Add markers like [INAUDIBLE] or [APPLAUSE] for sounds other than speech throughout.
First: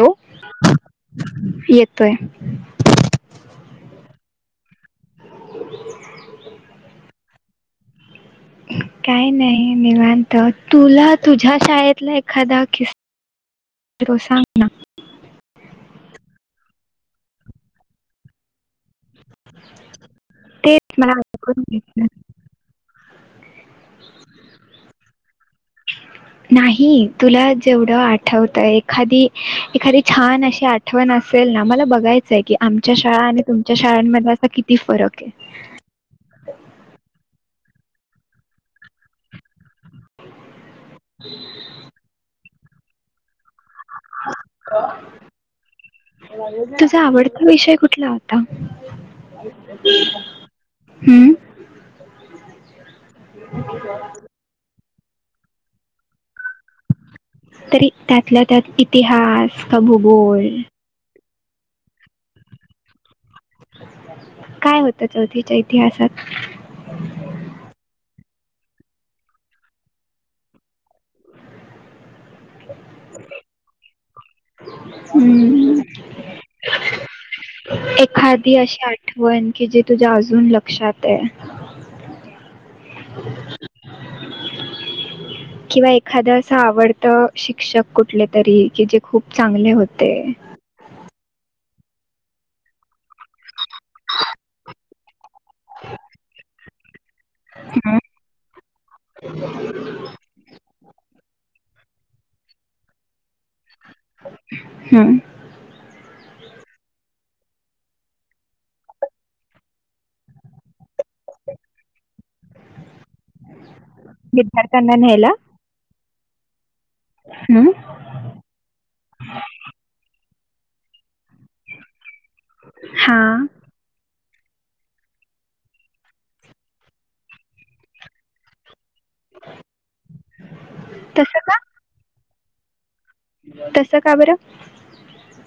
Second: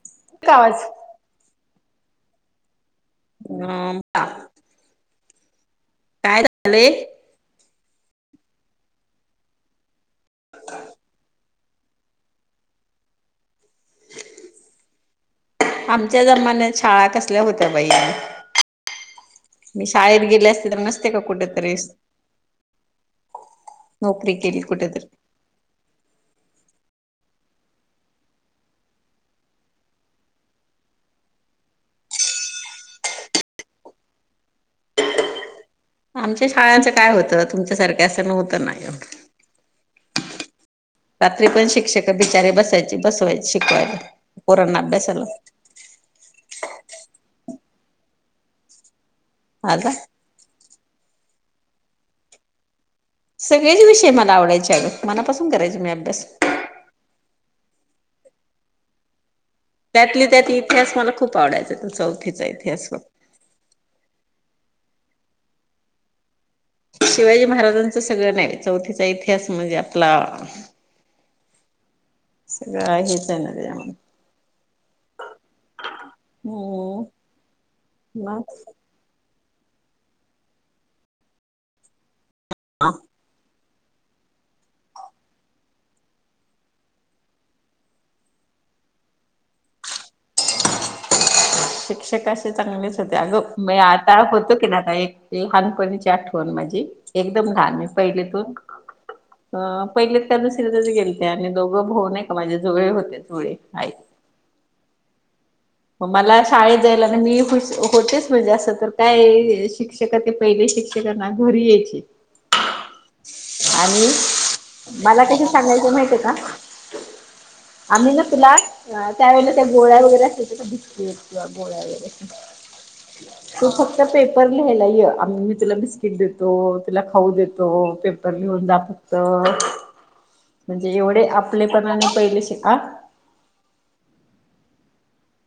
Hello का आवाज येतोय नोमटा [UNINTELLIGIBLE] [UNINTELLIGIBLE] काय नाही निवांत तुला तुझ्या शाळेतल एखादा किस्सा सांग ना आमच्या जमान्यात शाळा कसल्या होत्या बाई मी शाळेत गेले असते तर तेच नसते मला का कुठ ऐकून तरी घ्यायचं नोकरी केली कुठ तरी [INAUDIBLE] नाही तुला जेवढं आठवतंय एखादी एखादी छान अशी आठवण असेल ना मला बघायचंय की आमच्या शाळा आणि तुमच्या शाळांमध्ये असा किती फरक आहे आमच्या शाळांच काय होत तुमच्या सारखा असं नव्हता ना एवढं रात्री पण शिक्षक बिचारे बसायची बसवायची शिकवायला पोरांना अभ्यासाला तुझा आवडता विषय कुठला होता आता हू सगळेच विषय मला आवडायचे अग मनापासून करायचे मी अभ्यास तरी त्यातल्या त्यात इतिहास का त्यातली भूगोल त्यातली इतिहास मला खूप आवडायचा तो चौथीचा इतिहास हो काय होतं चौथीच्या इतिहासात शिवाजी महाराजांचं सगळं नाही चौथीचा इतिहास म्हणजे आपला सगळं हेच आहे न त्याच्यामध्ये हू हो एखादी अशी आठवण की जी तुझ्या अजून लक्षात हाय आ किव्वा एखाद असं आवडत शिक्षक कुठले तरी की जे खूप चांगले होते शिक्षक अशे चांगलेच होते अगं मी आता होतो की ना एक एक लहानपणीची आठवण माझी एकदम लहान मी हं. पहिलेतून अ पहिलीत का दुसरीतच गेलते आणि दोघं भाऊ नाही का माझे जुळे होते जुळे आहेत हू मग मला शाळेत जायला ना मी खुश होतेच म्हणजे असं तर काय शिक्षका ते पहिले शिक्षका ना घरी यायचे विद्याथ्यांना मला न्यायला कसे सांगायचे माहितये का हू आम्ही ना तुला त्यावेेळे त्या गोळ्या वगैरे असायच्या बिस्कीट किंवा गोळ्या वगैरे हा. तू फक्त पेपर लिहायला ये, आम्ही तुला बिस्किट देतो, तुला खाऊ देतो पेपर तुला लिहून दाखवतो, म्हणजे एवढे तसं का आपले पण पहिले से आ तसं का बर?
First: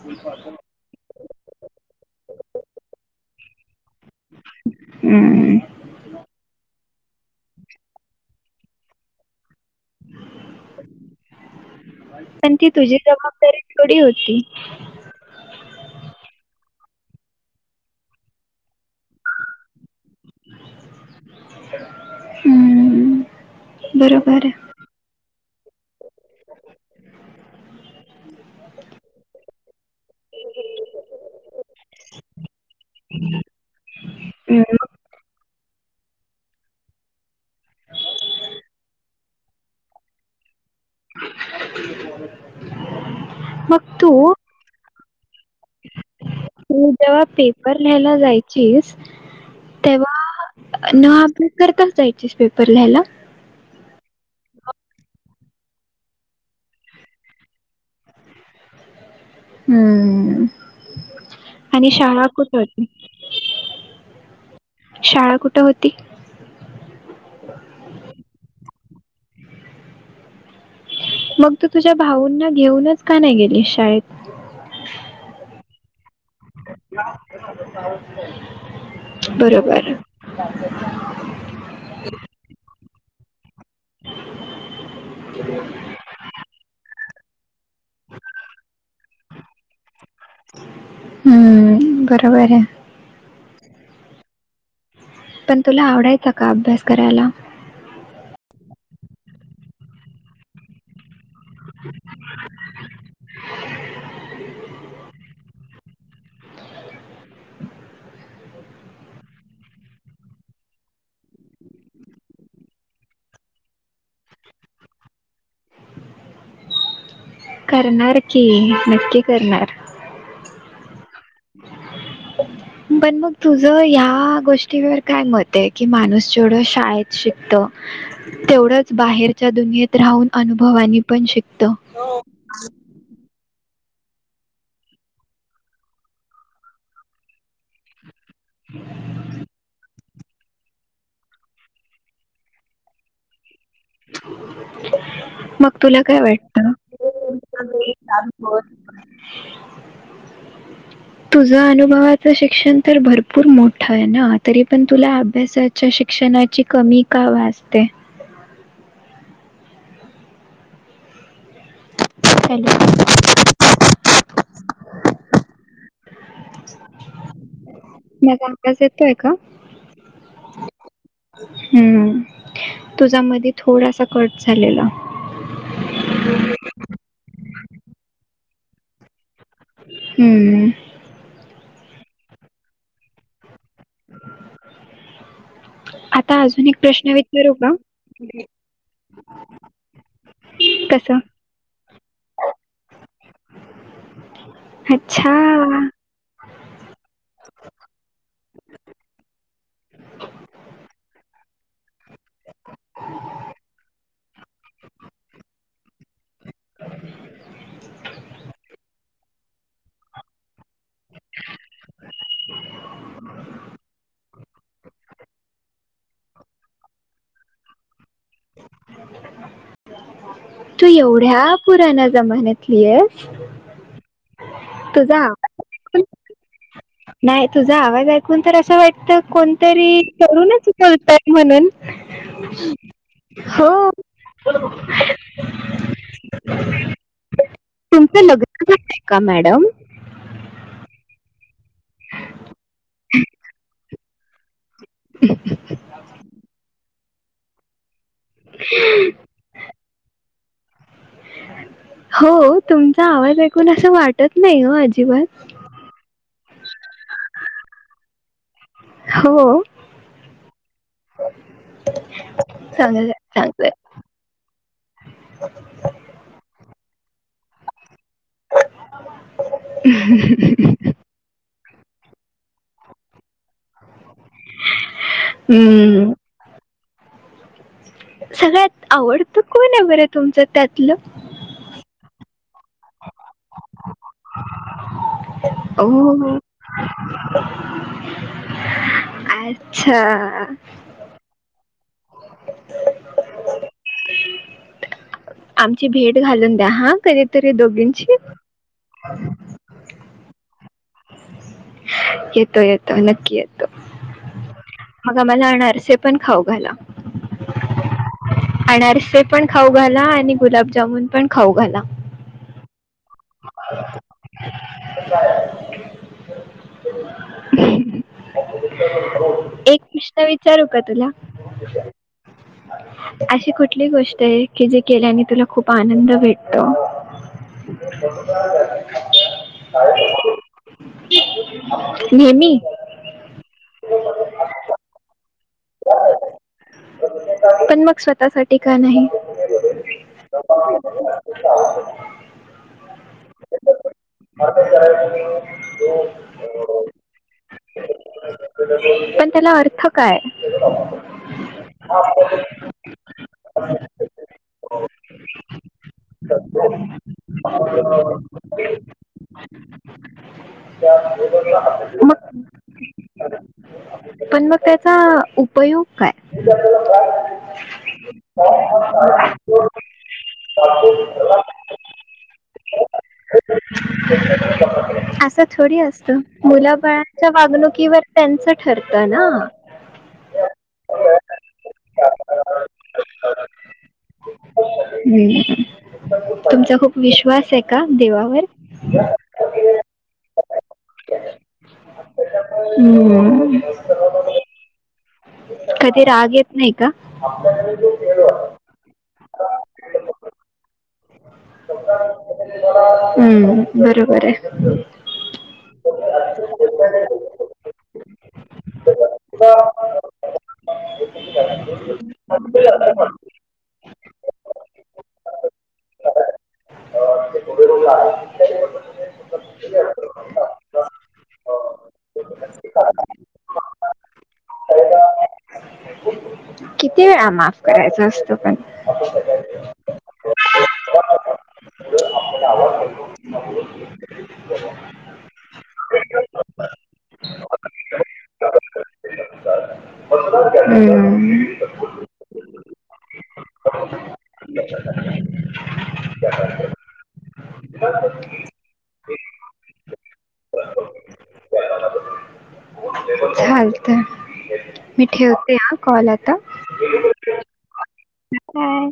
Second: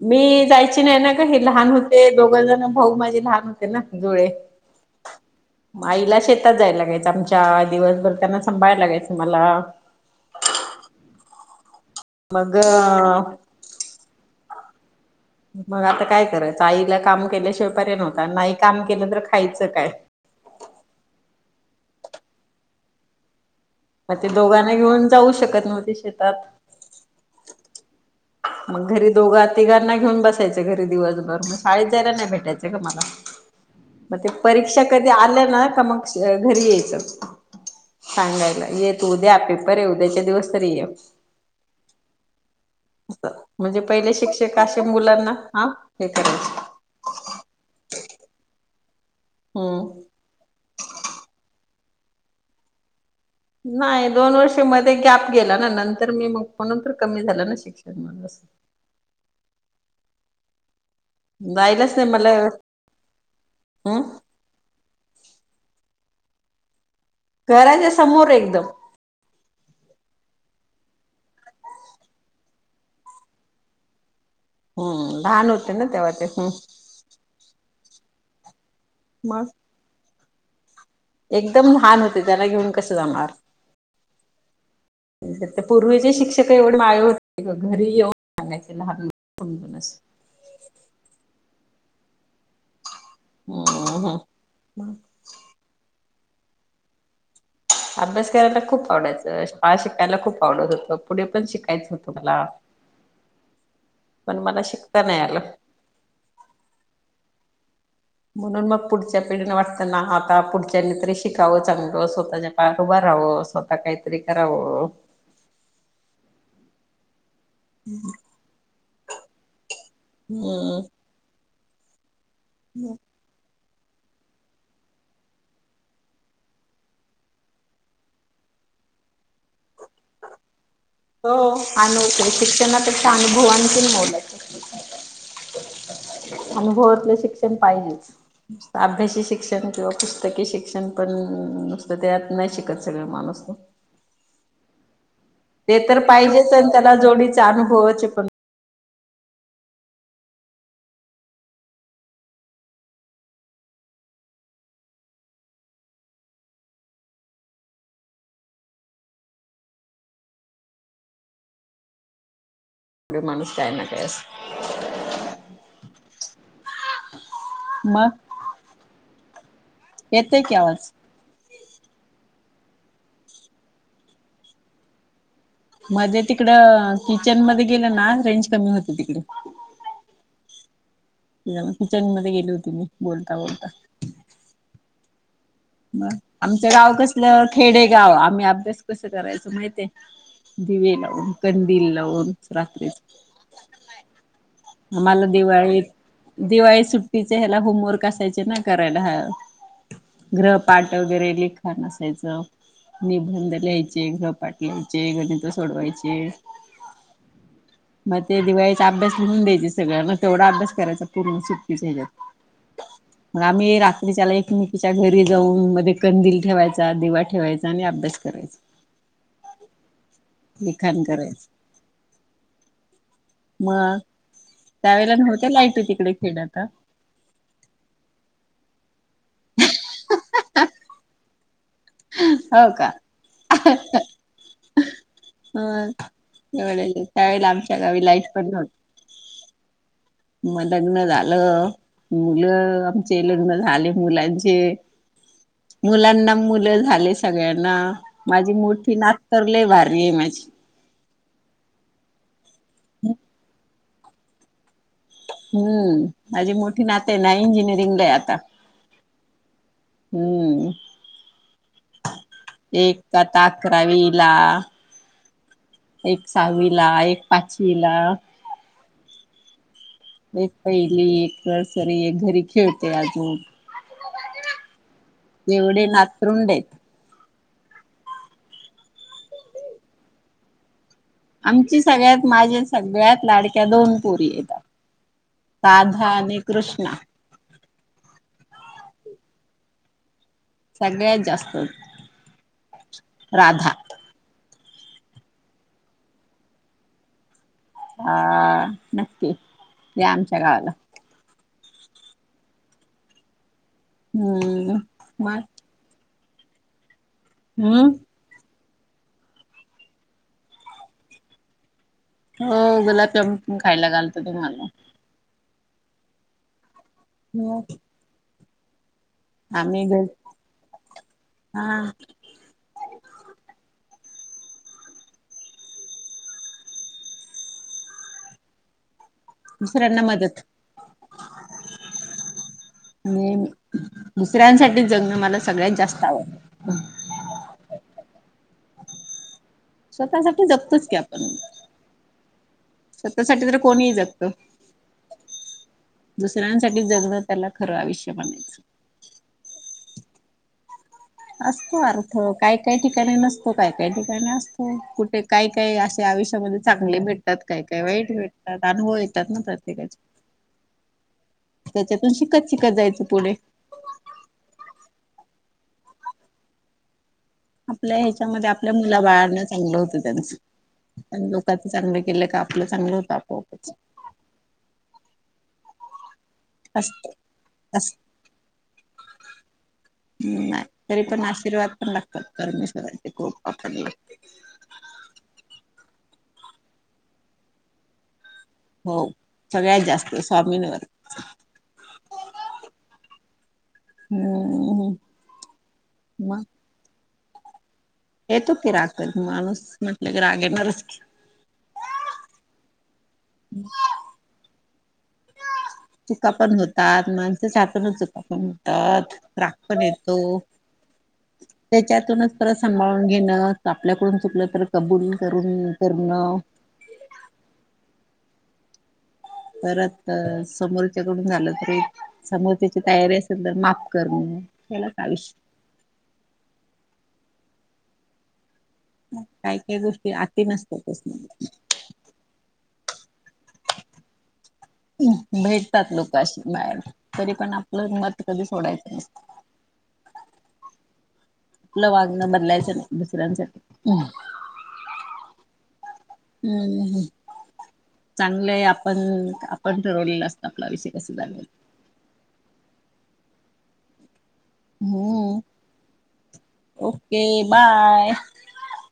मी जायची नाही ना काही लहान होते दोघ जण, भाऊ माझे लहान होते ना जुळे. हं. आईला शेतात जाया लागायचं आमच्या दिवसभर, त्यांना सांभाळाय लागायचं मला. पण मग ती तुझी जबाबदारी थोडी होती? मग आता काय करायचं आईला काम केल्याशिवाय पर्याय नव्हता, नाय काम केलं तर खायचं काय? हम्म. मग ते दोघांना घेऊन जाऊ शकत नव्हते शेतात. मग घरी दोघं तिघांना घेऊन बसायच घरी दिवसभर, मग शाळेत जायला नाही भेटायचं गं मला. मग ते परीक्षा हं. कधी आल्या ना, का मग घरी यायचं. सांगायला येे तू उद्या पेपर आहे, उद्याच्या दिवस तरी ये. [INAUDIBLE] म्हणजे मग तू पहिले शिक्षक असे मुलांना, आ? हे करायचे. तेव्हा पेपर लिहायला जायची हम्म. तेव्हा ना हस करत असायचीच पेपर लिहायला? नाही दोन वर्ष मध्ये गॅप गेला ना नंतर मी मग म्हणून तर कमी झाला ना शिक्षण. तर मला असं हम्म. आणि जायलाच नाही शाळा मला कुठ होती? हम् शाळा कुठं होती? घराच्या समोर एकदम. मग तू तुझ्या भाऊंना घेऊनच का नाही गेली शाळेत? हम्म लहान होते ना तेव्हा ते हम्म. मग बरोबर. एकदम लहान होते, त्याला घेऊन कसं जाणार? त्यात एक तर पूर्वीचे शिक्षक एवढे नाय ओ घरी येऊन सांगायचे लहान समजूनच. हम्म घराबाहेर हे. अम्म ह. पण तुला आवडायचां का अभ्यास करायला? अभ्यास करायला खूप आवडायचं, शळा शिकायला खूप आवडत होतं. पुढे पण शिकायचं होत मला, पण मला शिकता नाही आलं. म्हणून मग पुढच्या पिढीनं वाटतं ना आता पुढच्यांनी तरी शिकाव चांगलं स्वतःच्या पायावर उभा राहव अस का काय तरी कराव. करणार की नक्की करणार. हम्म. बण म तुझ ह्या गोष्टीवर काय मत आहे? की माणूस जेवढं शाळेत शिकतो. तेवढच बाहेरच्या दुनियेत राहून अनुभव आणि हो अनु शिक्षणाचा अनुभव आणकी मोल आहे. अनुभवातलं शिक्षण पाहिजेच. नुस्ता अभ्यासी शिक्षण किंवा पुस्तकी शिक्षण. पण नुसतं त्यात नाही शिकत सगळे माणूस तो. [INAUDIBLE] ते तर काय पाहिजेच आणि वाटतं त्याला जोडीचे अनुभवाचे पण [UNINTELLIGIBLE] तुझं अनुभवाचं शिक्षण तर भरपूर मोठं आहे ना तरी पण तुला अभ्यासात च्या शिक्षणाची कमी का भासते हॅलो माणूस काय ना काय अस मग माझा आवाज येतोय का येतय की आवाज. हू तुझा मधी थोडासा कट झालेला मध्ये तिकड किचन मध्ये गेलं ना रेंज कमी होते तिकडे हू किचन मध्ये गेली होती मी बोलता बोलता [INAUDIBLE] म अजून आमचं एक गाव प्रश्न कसलं विचारू का खेडे गाव आम्ही अभ्यास कसं करायचो माहितये का दिवे कसं लावून कंदील लावून रात्रीच आम्हाला अच्छा दिवाळी दिवाळी सुट्टीचे ह्याला होमवर्क असायचे ना करायला हा ग्रहपाठ वगैरे लिखाण असायचं निबंध लिहायचे गृहपाठ लिहायचे गणित सोडवायचे [INAUDIBLE] मग ते दिवाळीचा अभ्यास लिहून द्यायचे सगळं मग तेवढा अभ्यास करायचा पूर्ण सुट्टीच्या हेच्यात आम्ही रात्रीच्या एकमेकींच्या च्या घरी जाऊन मध्ये कंदील ठेवायचा दिवा ठेवायचा आणि अभ्यास करायचं तू लिखाण एवढ्या पुराण्या जमाण्यातली आहेस मग त्यावेळेला तुझा न्हवत्या आवाज लाईटी ऐकून तिकडे खेड्यात नाही तुझा आवाज ऐकून तर असं वाटत कोणतरी तरूनच बोलताय म्हणून हो हो अ त्यावेळेला आमच्या गावी तुमचं लाईट पण लग्न नव्हती झालंय का मॅडम म लग्न झालं मुलं आमचे लग्न झाले मुलांचे मुलांना मुलं झाले सगळ्यांना माझी मोठी नात तर लय भारी आहे माझी हो तुमचा आवाज ऐकून असं वाटत नाही ओ अजिबात हू माझी मोठी नात आहे ना इंजिनिअरिंगला हाय आता हो हम्म एक चांगलं तर आता चांगलं अकरावीला एक सहावी ला एक पाचवी ला एक पहिली एक नर्सरी एक घरी खेळते अजून एवढे हम्म, नातवंड आहेत सगळ्यात आवडतं कोण आहे बरं तुमचं त्यातलं आमची सगळ्यात माझी सगळ्यात लाडक्या दोन पोरी हायता राधा ओ आणि कृष्णा अच्छा सगळ्यात जास्त राधा आमची भेट घालून द्या हा कधीतरी दोघ. आ नक्की या आमच्या गावाला. येतो येतो नक्की येतो मग आम्हाला अनारसे. पण खाऊ घाला. हमम. अनारसे पण खाऊ घाला आणि गुलाबजामून पण खाऊ घाला. हो गुलाबजामून पण खायला घालतो तुम्हाला. [INAUDIBLE] ह. एक घ प्रश्न विचारू का तुला. हा अशी कुठली गोष्ट आहे की जे केल्याने तुला खूप आनंद भेटतो. [INAUDIBLE] दुसऱ्यांना मदत नेहमी. नेहमी दुसऱ्यांसाठी जगणं मला सगळ्यात जास्त आवडतं. पण मग स्वतःसाठी का नाही. स्वतःसाठी जगतोच की आपण स्वतःसाठी तर कोणीही जगत [INAUDIBLE] [INAUDIBLE] दुसऱ्यांसाठी जगणं त्याला खरं आयुष्य म्हनायचं. पण. त्याला अर्थ काय. असतो अर्थ काय काय ठिकाणी नसतो काय काय ठिकाणी असतो कुठे काय काय अशे आयुष्यामध्ये चांगले भेटतात काय काय वाईट भेटतात अनुभव येतात ना प्रत्येकाचे. [INAUDIBLE] त्याच्यातून शिकत शिकत जायचं पुढे. अन मग त्याचा उपयोग काय. आपल्या ह्याच्यामध्ये आपल्या मुला बाळणं चांगलं होतं त्यांचं. लोकांच चांगलं केलं का आपलं चांगलं होतं आपोआपच असं थोडी असतं. मुला असत बाळांच्या अस वागणुकीवर त्यांचं ठरतं ना. ह् नाही तरी पण आशीर्वाद पण लागतात परमेश्वराचे खूप हंम तुमचा खूप विश्वास हाय का देवावर. हो सगळ्यात जास्त स्वामींवर. होम. कधी राग येत नाही का. येतो की राग कधी माणूस म्हटलं की राग येणारच की. हुंम बरोबर हाय. चुका पण होतात माणसच्या हातून चुका पण होतात. राग पण येतो. [INAUDIBLE] त्याच्यातूनच परत सांभाळून घेणं आपल्याकडून चुकलं तर कबूल करून करणं. [INAUDIBLE] परत समोरच्याकडून झालं तरी समोरच्याची तयारी असेल तर माफ करणं त्यालाच आयुष्य. किती वेळा माफ करायचं असतं पण काय काय गोष्टी आते नस [INAUDIBLE] भेटतात लोक अशी बाहेर, तरी पण आपलं मत कधी सोडायचं नसत. हम्म आपलं वागणं बदलायचं नाय दुसऱ्यासाठी... हृ.. हम्म.. हम्.. चांगलंय आपण.. आपण ठरवलेलं असतं आपलं आयुष्य कसं जगायचं. चालतय.. मी ठेवते हा कॉल आता ओ. के. Bye bye